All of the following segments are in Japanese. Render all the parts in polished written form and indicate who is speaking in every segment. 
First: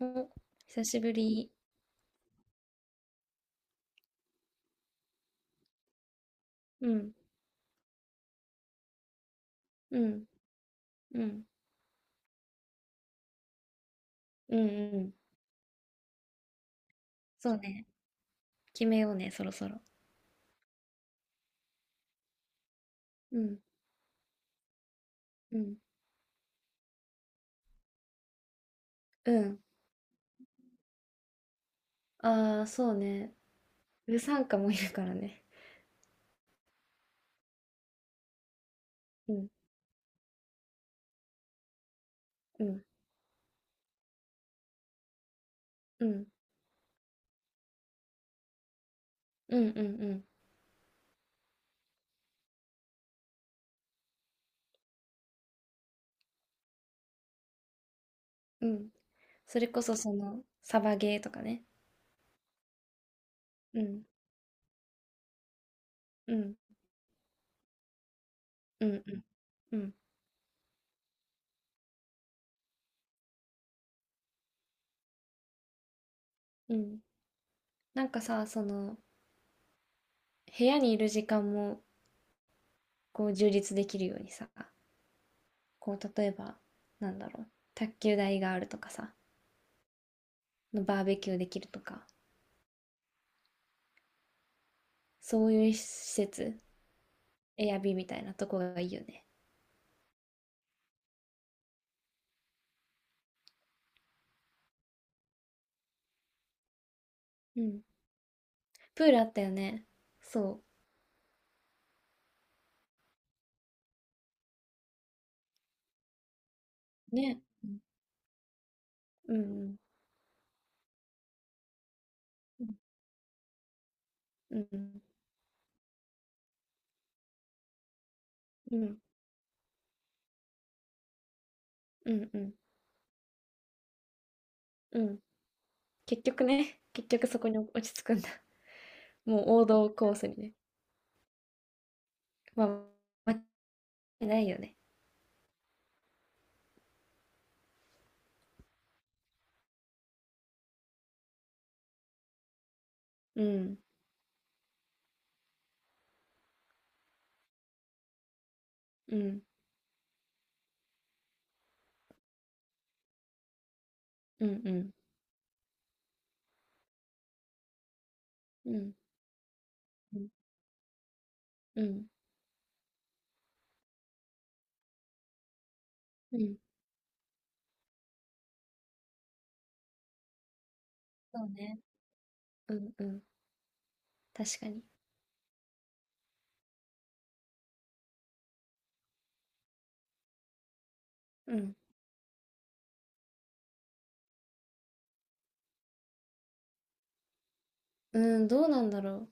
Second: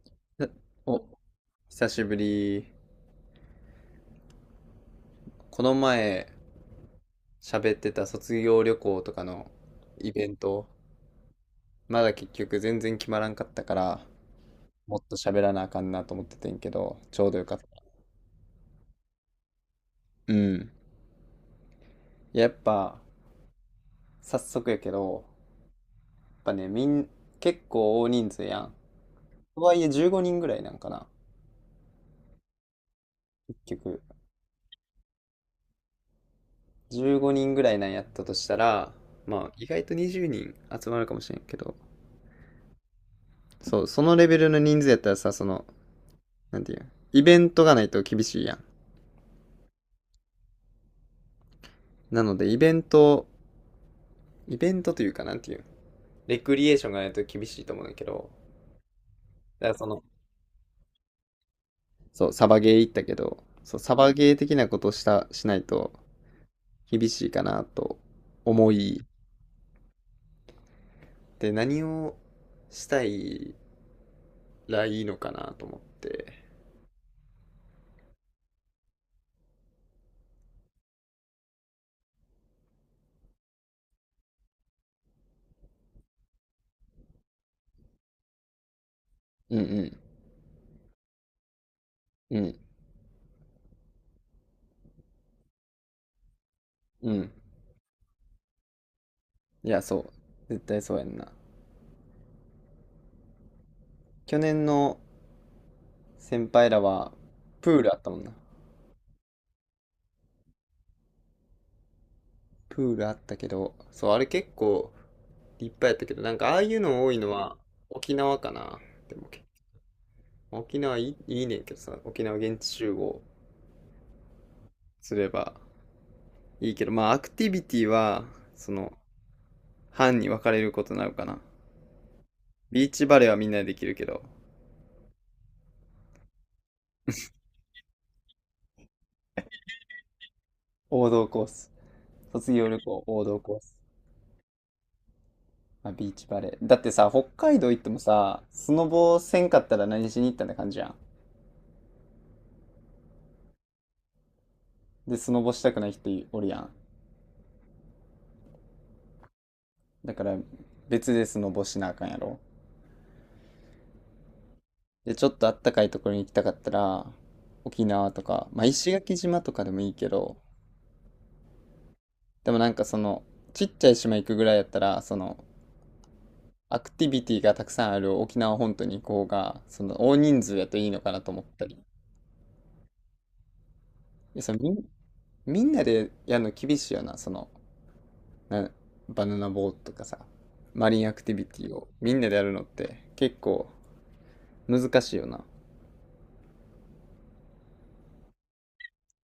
Speaker 1: お、
Speaker 2: な
Speaker 1: 久し
Speaker 2: お、
Speaker 1: ぶり。
Speaker 2: 久しぶり。この前
Speaker 1: うん、
Speaker 2: 喋ってた卒業旅行とかの
Speaker 1: う
Speaker 2: イ
Speaker 1: ん、
Speaker 2: ベント、
Speaker 1: うん、
Speaker 2: まだ結局全然決まらんかったから、
Speaker 1: うん、う
Speaker 2: もっ
Speaker 1: ん。
Speaker 2: と喋らなあかんなと思っててんけど、ちょうどよ
Speaker 1: そ
Speaker 2: か
Speaker 1: う
Speaker 2: った。
Speaker 1: ね。決めようね、そろそろ。
Speaker 2: うん。いや、やっぱ、
Speaker 1: うん、
Speaker 2: 早速やけど、
Speaker 1: うん、
Speaker 2: やっぱね、結構大人数やん。
Speaker 1: うん。
Speaker 2: とはいえ15人ぐらいなんかな、
Speaker 1: ああ、そうね。
Speaker 2: 結局。
Speaker 1: うさんかもいるからね。
Speaker 2: 15人ぐらいなんやったとしたら、
Speaker 1: う
Speaker 2: ま
Speaker 1: ん、
Speaker 2: あ、意外と20人集まるかもしれんけど、
Speaker 1: うん、
Speaker 2: そう、そのレベルの人数やったらさ、その、
Speaker 1: うん、
Speaker 2: なんていうイベントがないと厳しいやん。
Speaker 1: うん、うん、うん、
Speaker 2: なので、イベントというか、なんていうレクリエーションがないと厳しいと思うんだけど、
Speaker 1: うん。それ
Speaker 2: だから
Speaker 1: こ
Speaker 2: そ
Speaker 1: そ
Speaker 2: の、
Speaker 1: その、サバゲーとかね。
Speaker 2: そう、サバゲー行ったけど、そう、
Speaker 1: う
Speaker 2: サ
Speaker 1: ん、
Speaker 2: バゲー的なことをしないと
Speaker 1: うん、
Speaker 2: 厳しいかなと思
Speaker 1: うん、う
Speaker 2: い、
Speaker 1: ん、うん、
Speaker 2: で、何をしたいらいいのかなと思って。
Speaker 1: うん。なんかさ、その、部屋にいる時間も、こう、充実できるようにさ、こう、例えば、なんだろう、卓球台があるとかさ、
Speaker 2: うんうん、
Speaker 1: バーベキューできるとか、
Speaker 2: うん、
Speaker 1: そういう施設、
Speaker 2: うん。
Speaker 1: エアビーみたいなとこがいいよね。
Speaker 2: いや、そう。絶対そうやんな。去年の先輩らは、
Speaker 1: う
Speaker 2: プー
Speaker 1: ん。
Speaker 2: ルあったもんな。
Speaker 1: プールあったよね。そ
Speaker 2: プールあったけど、そう、あれ結構立派やったけど、なんかああいうの多
Speaker 1: う。
Speaker 2: いの
Speaker 1: ね。
Speaker 2: は
Speaker 1: うん。
Speaker 2: 沖縄かな。でも
Speaker 1: う
Speaker 2: け
Speaker 1: ん。
Speaker 2: 沖縄いい、いいねんけどさ、沖縄現地集合
Speaker 1: うん。
Speaker 2: すればいいけど、まあアクティビティは、そ
Speaker 1: う
Speaker 2: の、
Speaker 1: ん。
Speaker 2: 班に分かれることになるかな。
Speaker 1: うん。うん。
Speaker 2: ビーチバレーはみんなでできるけど、
Speaker 1: うん。結局ね、結局そこに落ち着くんだ。もう王道コースにね。
Speaker 2: 王道コース。卒
Speaker 1: ま
Speaker 2: 業旅行、王
Speaker 1: あ、間
Speaker 2: 道
Speaker 1: 違
Speaker 2: コース。
Speaker 1: いないよね。
Speaker 2: まあ、ビーチバレー。だってさ、北海道行ってもさ、スノボせんかったら何しに行ったんって感じやん。
Speaker 1: うん。
Speaker 2: で、スノボしたくない人おるやん。
Speaker 1: うん。
Speaker 2: だから別でスノボしなあかんやろ。
Speaker 1: うん。うん。
Speaker 2: で、ちょっとあったかいところに行きたかったら、沖縄とか、まあ
Speaker 1: う
Speaker 2: 石
Speaker 1: ん。
Speaker 2: 垣島とかでもいいけ
Speaker 1: うん。
Speaker 2: ど、
Speaker 1: うん。
Speaker 2: でもなんかその、ちっちゃい島行くぐらいやったら、その、
Speaker 1: うん、
Speaker 2: アクティビティがたくさんある沖縄本島に行こうが、その大人数やといいのかなと思
Speaker 1: そ
Speaker 2: っ
Speaker 1: う
Speaker 2: たり。
Speaker 1: ね。うんうん。
Speaker 2: で、その
Speaker 1: 確か
Speaker 2: みん、
Speaker 1: に。
Speaker 2: みんなでやるの厳しいよな、その、な、バナナボートとかさ、マリンアクティビ
Speaker 1: う
Speaker 2: ティ
Speaker 1: ん。
Speaker 2: をみんなでやるのって結構難しいよな。
Speaker 1: うん、どうなんだろう。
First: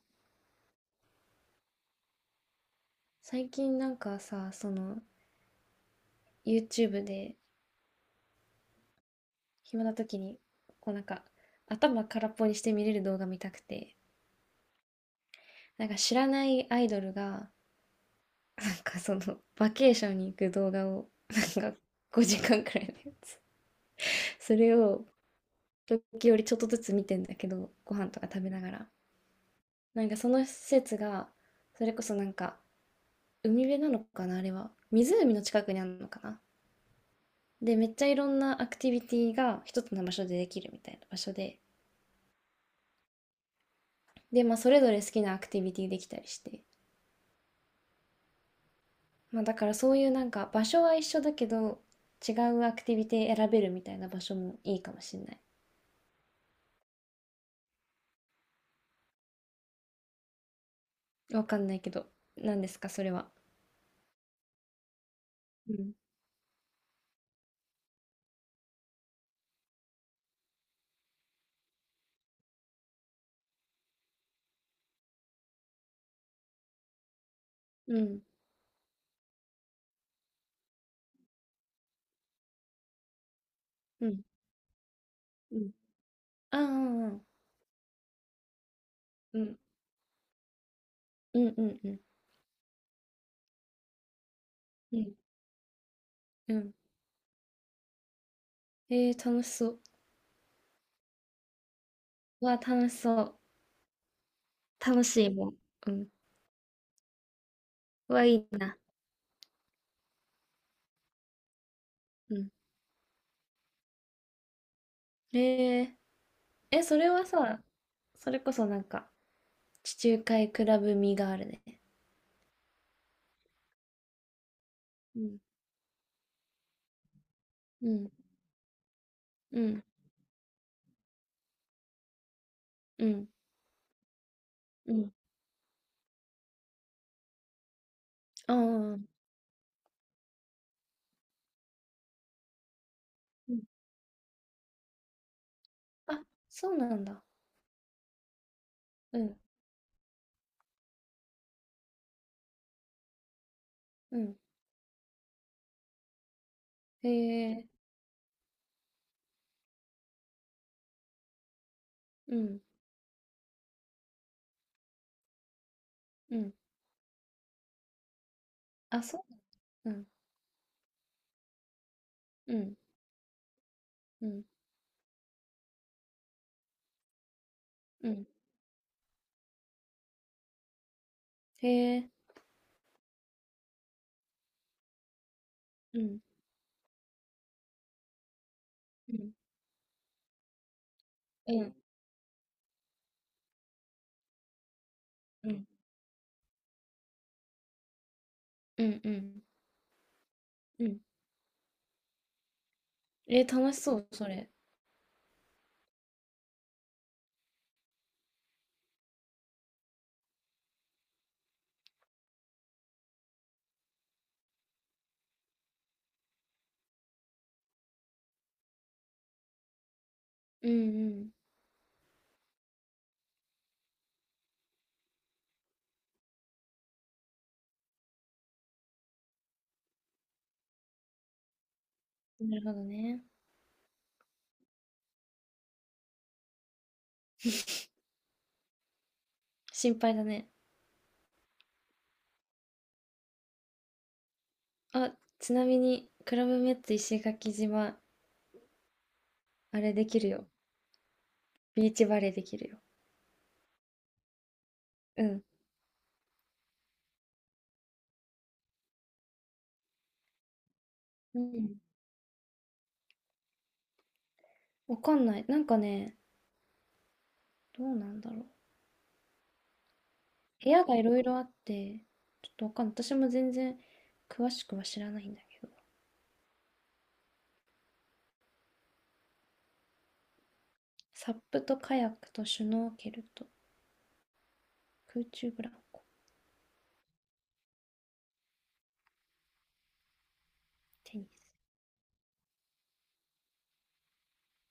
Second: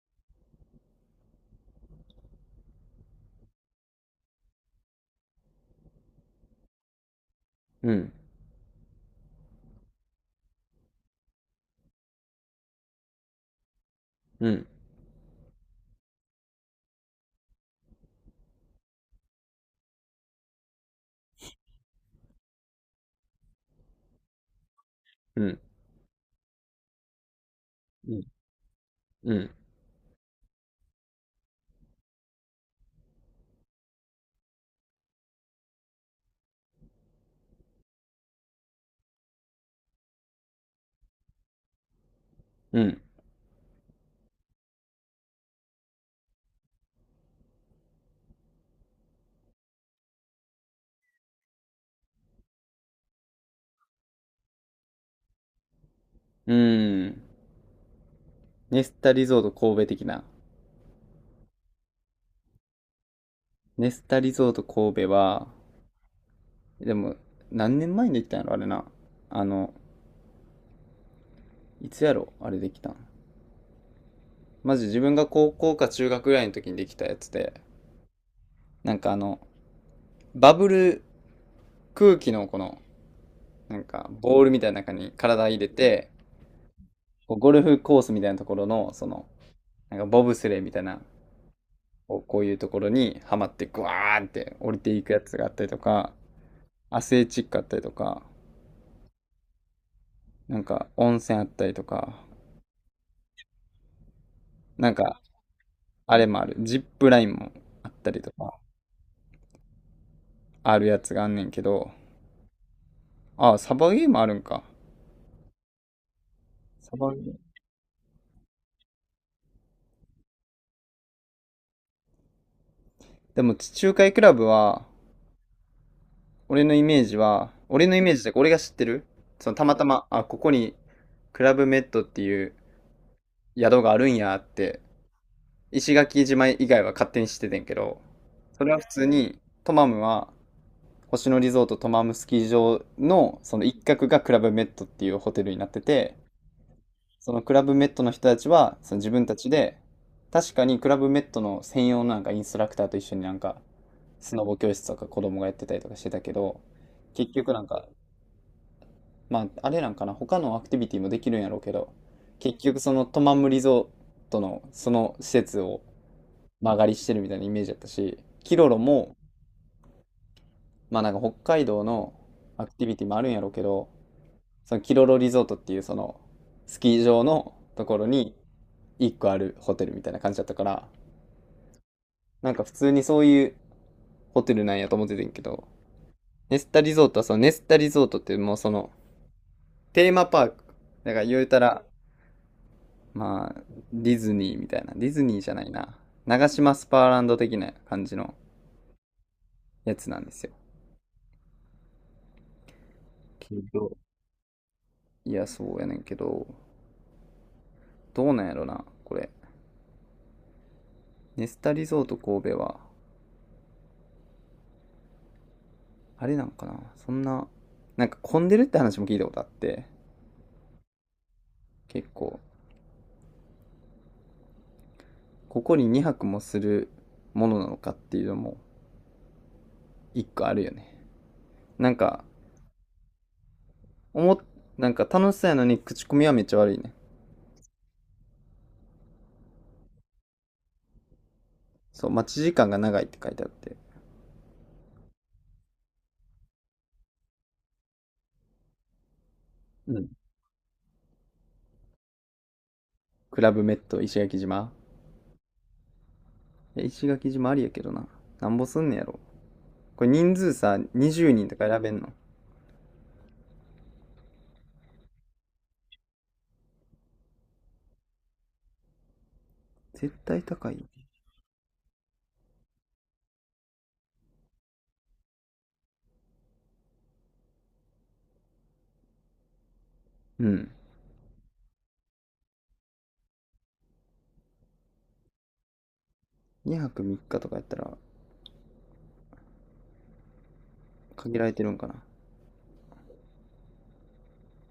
Speaker 1: 最近なんかさ、その YouTube で
Speaker 2: うん、
Speaker 1: 暇な時に、こうなんか、頭空っぽにして見れる動画見たくて、
Speaker 2: うん、
Speaker 1: なんか知らないアイドルが、なんかその、バケーションに行く動画を、なんか5時間くらいのやつ。それを、
Speaker 2: うん、
Speaker 1: 時折ちょっとずつ見てんだけど、ご飯
Speaker 2: う
Speaker 1: と
Speaker 2: ん、
Speaker 1: か食べながら。
Speaker 2: うん、
Speaker 1: なんかその施設が、それこそなんか、海辺なのかな、あれは。湖の近くにあるのかな。で、めっちゃいろんなアクティビティが一つの場所でできるみたいな場所で。
Speaker 2: うん。
Speaker 1: で、まあ、それぞれ好きなアクティビティできたりして。まあだからそういうなんか場所は一緒だけど違うアクティビティ選べるみたいな場所もいいかもしれない。
Speaker 2: うん。ネスタリゾート神戸的な。
Speaker 1: わかんないけど、何ですか、それは。
Speaker 2: ネスタリゾート神戸は、
Speaker 1: うん。
Speaker 2: でも、何年前にできたんやろ、あれな。あの、いつやろ、あれできたん。マジ自分が高校か中学ぐらいの時にできたやつで、
Speaker 1: うん。
Speaker 2: なんかあの、バブル空気のこの、なん
Speaker 1: う
Speaker 2: か、
Speaker 1: ん。
Speaker 2: ボールみたいな中に体
Speaker 1: う
Speaker 2: 入れ
Speaker 1: ん。
Speaker 2: て、
Speaker 1: ああ、うん。
Speaker 2: こうゴルフコースみたいなところの、その、
Speaker 1: うん。
Speaker 2: なんかボブスレーみたいな、
Speaker 1: うん。うん。うん。
Speaker 2: こうこういうところにはまって、グワーンって降りて
Speaker 1: う
Speaker 2: いく
Speaker 1: ん。
Speaker 2: やつがあったりとか、
Speaker 1: うん。
Speaker 2: アスレチックあったりとか、
Speaker 1: えー、楽しそう。
Speaker 2: なんか温泉あったりとか、
Speaker 1: うわ、楽しそう。
Speaker 2: なん
Speaker 1: 楽
Speaker 2: か
Speaker 1: しいもん。うん。
Speaker 2: あれもある、ジップラインもあった
Speaker 1: う
Speaker 2: り
Speaker 1: わ、
Speaker 2: と
Speaker 1: いい
Speaker 2: か、
Speaker 1: な。
Speaker 2: あるやつがあんねんけど、
Speaker 1: うん。
Speaker 2: ああ、サバゲーもあるんか。
Speaker 1: ええ。え、
Speaker 2: サ
Speaker 1: それ
Speaker 2: バゲ
Speaker 1: は
Speaker 2: ー。
Speaker 1: さ、それこそなんか、地中海クラブ味があるね。
Speaker 2: でも地中海クラブは、
Speaker 1: うん。
Speaker 2: 俺のイメージは、俺
Speaker 1: う
Speaker 2: のイ
Speaker 1: ん。
Speaker 2: メージで俺が知ってる、その
Speaker 1: う
Speaker 2: たま
Speaker 1: ん。
Speaker 2: たま、あ、ここにクラブメッドっていう
Speaker 1: うん。
Speaker 2: 宿があるんやって、
Speaker 1: うん。
Speaker 2: 石垣島以外は勝手に知っててんけど、
Speaker 1: ああ。
Speaker 2: それは普
Speaker 1: う
Speaker 2: 通に、トマムは、星野リゾートトマムスキー場のその
Speaker 1: ん。
Speaker 2: 一角がクラブメッドっていうホテルになってて、
Speaker 1: あ、そうなんだ。
Speaker 2: そのクラブメットの人たちは、その自
Speaker 1: う
Speaker 2: 分た
Speaker 1: ん、
Speaker 2: ちで、確かにクラブメットの専用のなんかインストラクターと一緒になんか、
Speaker 1: う
Speaker 2: ス
Speaker 1: ん。
Speaker 2: ノボ教室とか子供がやってたりとかしてたけど、
Speaker 1: へ
Speaker 2: 結局なん
Speaker 1: え、
Speaker 2: か、まあ、あれなんかな、他のアクティビティもできるんやろうけど、
Speaker 1: う
Speaker 2: 結
Speaker 1: ん、
Speaker 2: 局そのトマムリゾートのその施設を
Speaker 1: うん。
Speaker 2: 間借りしてるみたいなイメージだったし、キロロ
Speaker 1: あ、
Speaker 2: も、
Speaker 1: そう。うん、
Speaker 2: まあなんか北海道の
Speaker 1: う
Speaker 2: アク
Speaker 1: ん、
Speaker 2: ティビティもあるんやろうけど、
Speaker 1: うん、
Speaker 2: そのキロロリゾートっていうそのスキー場のところ
Speaker 1: うん。
Speaker 2: に一個あるホテルみたいな感じだったから、
Speaker 1: へえ、
Speaker 2: なんか普通にそういうホテルなんやと思っててんけど、
Speaker 1: うん、
Speaker 2: ネスタリゾートはそのネスタリゾートってもうその
Speaker 1: うん、
Speaker 2: テーマパーク。だから言うた
Speaker 1: うん、
Speaker 2: ら、まあ、ディズニーみたいな。ディズニー
Speaker 1: う
Speaker 2: じゃな
Speaker 1: ん、
Speaker 2: いな。長島スパーランド的な感じの
Speaker 1: うん、うん。
Speaker 2: やつなんですよ。
Speaker 1: うん、えー、
Speaker 2: け
Speaker 1: 楽し
Speaker 2: ど、
Speaker 1: そう、それ。
Speaker 2: いや、そうやねんけど、どうなんやろな、これ。ネスタリゾート神戸は、あれなんかな、そんな、なんか混んでるって話も聞いたことあって、
Speaker 1: うん、
Speaker 2: 結構、ここに2泊もするものなのかっていうのも、一個あるよね。なんか、
Speaker 1: うん。なるほどね。
Speaker 2: おもなんか楽しそうやのに口コミはめっちゃ悪いね。
Speaker 1: 心配だね。
Speaker 2: そう、待ち時間が長いって書いてあって。
Speaker 1: あ、ちなみに、クラブメッツ石垣島、あれ
Speaker 2: う
Speaker 1: で
Speaker 2: ん。
Speaker 1: きるよ。ビーチバレーできるよ。
Speaker 2: クラブメット石垣島
Speaker 1: うん。
Speaker 2: いや石垣島ありやけどな。なんぼすんねやろ。これ人数さ、20
Speaker 1: う
Speaker 2: 人とか
Speaker 1: ん。
Speaker 2: 選べんの？
Speaker 1: わかんない。なんかね、どうなんだろう。
Speaker 2: 絶対
Speaker 1: 部
Speaker 2: 高
Speaker 1: 屋
Speaker 2: い
Speaker 1: がいろいろあって、ちょっとわかんない。私も全然詳しくは知らないんだけど。
Speaker 2: うん。
Speaker 1: サップとカヤックとシュノーケルと空中ブランコ、
Speaker 2: 2泊3日とかやったら
Speaker 1: テニ
Speaker 2: 限
Speaker 1: ス。
Speaker 2: られてるんかな。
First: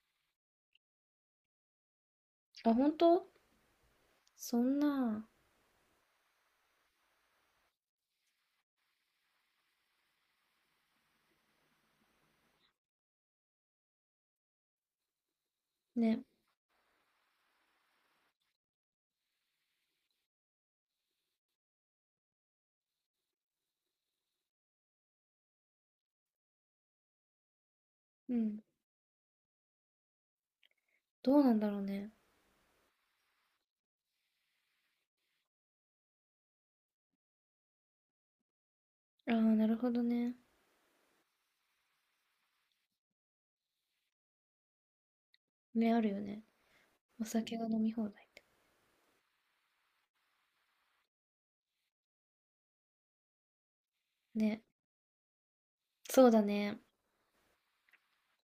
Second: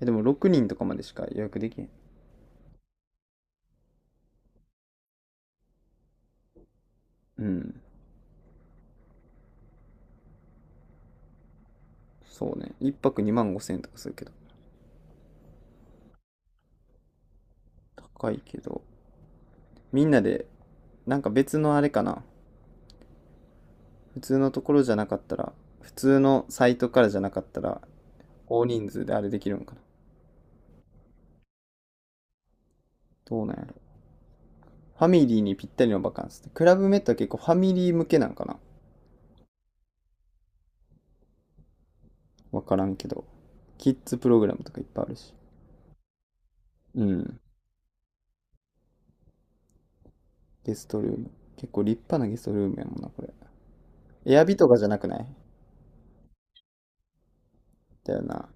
Speaker 2: え、でも6人とかまでしか予約できへん。
Speaker 1: あ、本当そんな、
Speaker 2: うん。そうね。1泊2万5千円とかするけど。
Speaker 1: ね、
Speaker 2: 高いけど。みんなで、なんか別のあれかな。普通のところじゃなかったら、普通のサイトからじゃなかったら、
Speaker 1: うん。
Speaker 2: 大人数であれできるんかな。
Speaker 1: どうなんだろうね。
Speaker 2: どうなんやろ。ファミリーにぴったりのバカンスって。クラブメットは結構ファミリー向けなんかな。
Speaker 1: ああ、なるほどね。
Speaker 2: わからんけど。キッズプログラムとかいっぱいあるし。
Speaker 1: 目あるよね。
Speaker 2: う
Speaker 1: お
Speaker 2: ん。
Speaker 1: 酒が飲み放題って。
Speaker 2: ゲストルーム。結構立派なゲストルームやもんな、これ。エアビ
Speaker 1: ね、
Speaker 2: とかじゃなくない？
Speaker 1: そうだね。
Speaker 2: だよな。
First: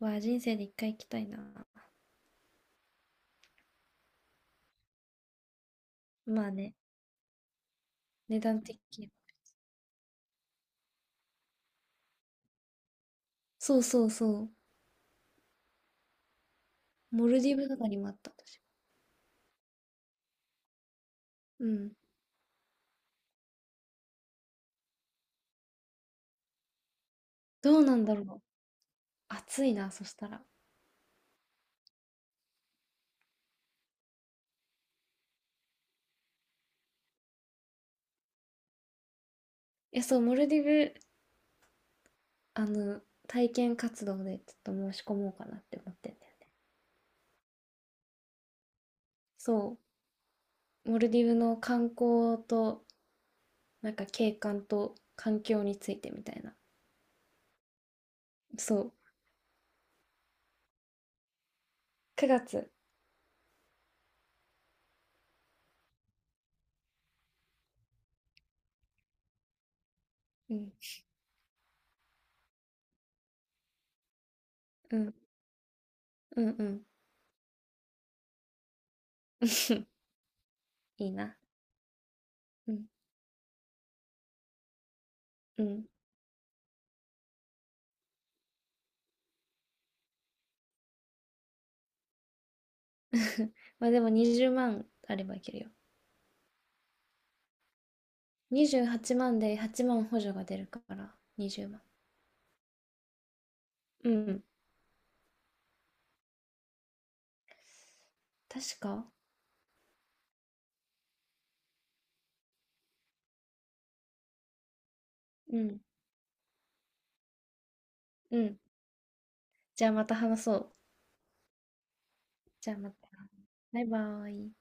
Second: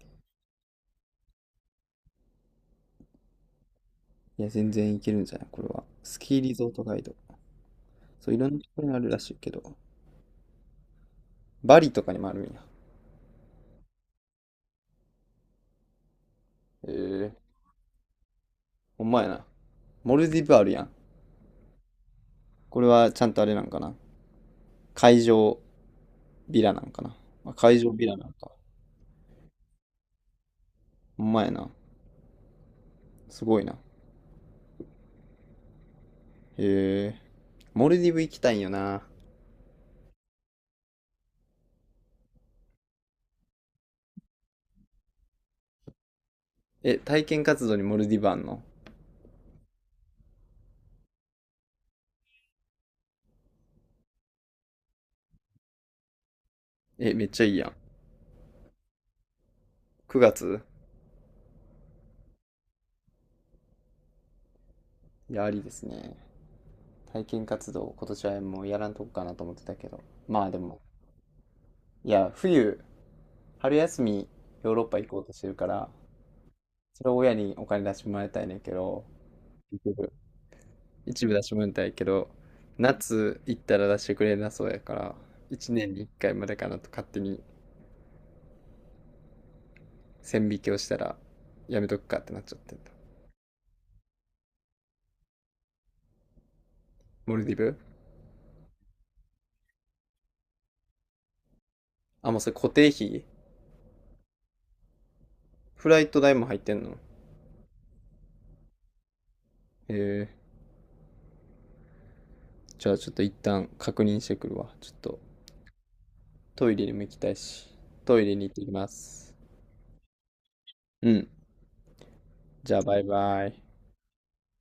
Speaker 1: わあ、人生で一回行きたいな。
Speaker 2: いや、全然いけるんじゃないこれは。スキー
Speaker 1: まあ
Speaker 2: リゾー
Speaker 1: ね、
Speaker 2: トガイド。そう、い
Speaker 1: 値
Speaker 2: ろんな
Speaker 1: 段
Speaker 2: とこ
Speaker 1: 的
Speaker 2: ろにあ
Speaker 1: に
Speaker 2: る
Speaker 1: は。
Speaker 2: らしいけど。バリとかにもあるんや。
Speaker 1: そうそうそう。
Speaker 2: え
Speaker 1: モ
Speaker 2: え
Speaker 1: ルデ
Speaker 2: ー
Speaker 1: ィブとかにもあった、私。
Speaker 2: ほんまやな。モルディブあるやん。
Speaker 1: うん。
Speaker 2: これはちゃんとあれなんかな。会場ビラなんかな。あ
Speaker 1: ど
Speaker 2: 会
Speaker 1: う
Speaker 2: 場
Speaker 1: なん
Speaker 2: ビ
Speaker 1: だ
Speaker 2: ラ
Speaker 1: ろ
Speaker 2: なん
Speaker 1: う。
Speaker 2: か。
Speaker 1: 暑いな、そしたら。
Speaker 2: ほんまやな。すごいな。へえ。モルディブ行きたいんよな。
Speaker 1: え、そう、モルディブ、あの、体験活動でちょっと申し込もうかなって思ってんだよね。
Speaker 2: え、体験活動にモルディブあんの？
Speaker 1: そう。モルディブの観光と、なんか景観と環境についてみたいな。
Speaker 2: え、めっちゃいいやん。
Speaker 1: そう。
Speaker 2: 9月
Speaker 1: 9月。
Speaker 2: いや、ありですね。体験活動、今年はもうやらんとこかなと思ってたけど。まあ
Speaker 1: う
Speaker 2: で
Speaker 1: ん。
Speaker 2: も、いや、冬、春休み、ヨーロッ
Speaker 1: う
Speaker 2: パ行
Speaker 1: ん。
Speaker 2: こうとしてるから、
Speaker 1: うんうん。
Speaker 2: それを親にお金出してもらいたいねんけど、結 局
Speaker 1: いい
Speaker 2: 一部
Speaker 1: な。
Speaker 2: 出してもらいたいけど、
Speaker 1: うん。
Speaker 2: 夏行ったら出してくれなそうやから、
Speaker 1: う
Speaker 2: 1
Speaker 1: ん。
Speaker 2: 年に1回までかなと勝手に線引きをしたら、やめとくかってなっちゃってんだ
Speaker 1: まあでも20万あればいけるよ。
Speaker 2: モルディブ
Speaker 1: 28万で8万補助が出るから、20万。
Speaker 2: あ、もうそれ固定費
Speaker 1: うん。
Speaker 2: フライト代も入ってんの？へ
Speaker 1: 確か、
Speaker 2: え。じゃあちょっと一旦確認してくるわ。ちょっと
Speaker 1: うん。
Speaker 2: トイレにも行きたいし。トイレ
Speaker 1: う
Speaker 2: に行っ
Speaker 1: ん。
Speaker 2: てきます。
Speaker 1: じゃあまた話そう。
Speaker 2: うん。
Speaker 1: じ
Speaker 2: じ
Speaker 1: ゃ
Speaker 2: ゃ
Speaker 1: あ
Speaker 2: あ
Speaker 1: ま
Speaker 2: バイ
Speaker 1: た。
Speaker 2: バイ。
Speaker 1: バイバーイ。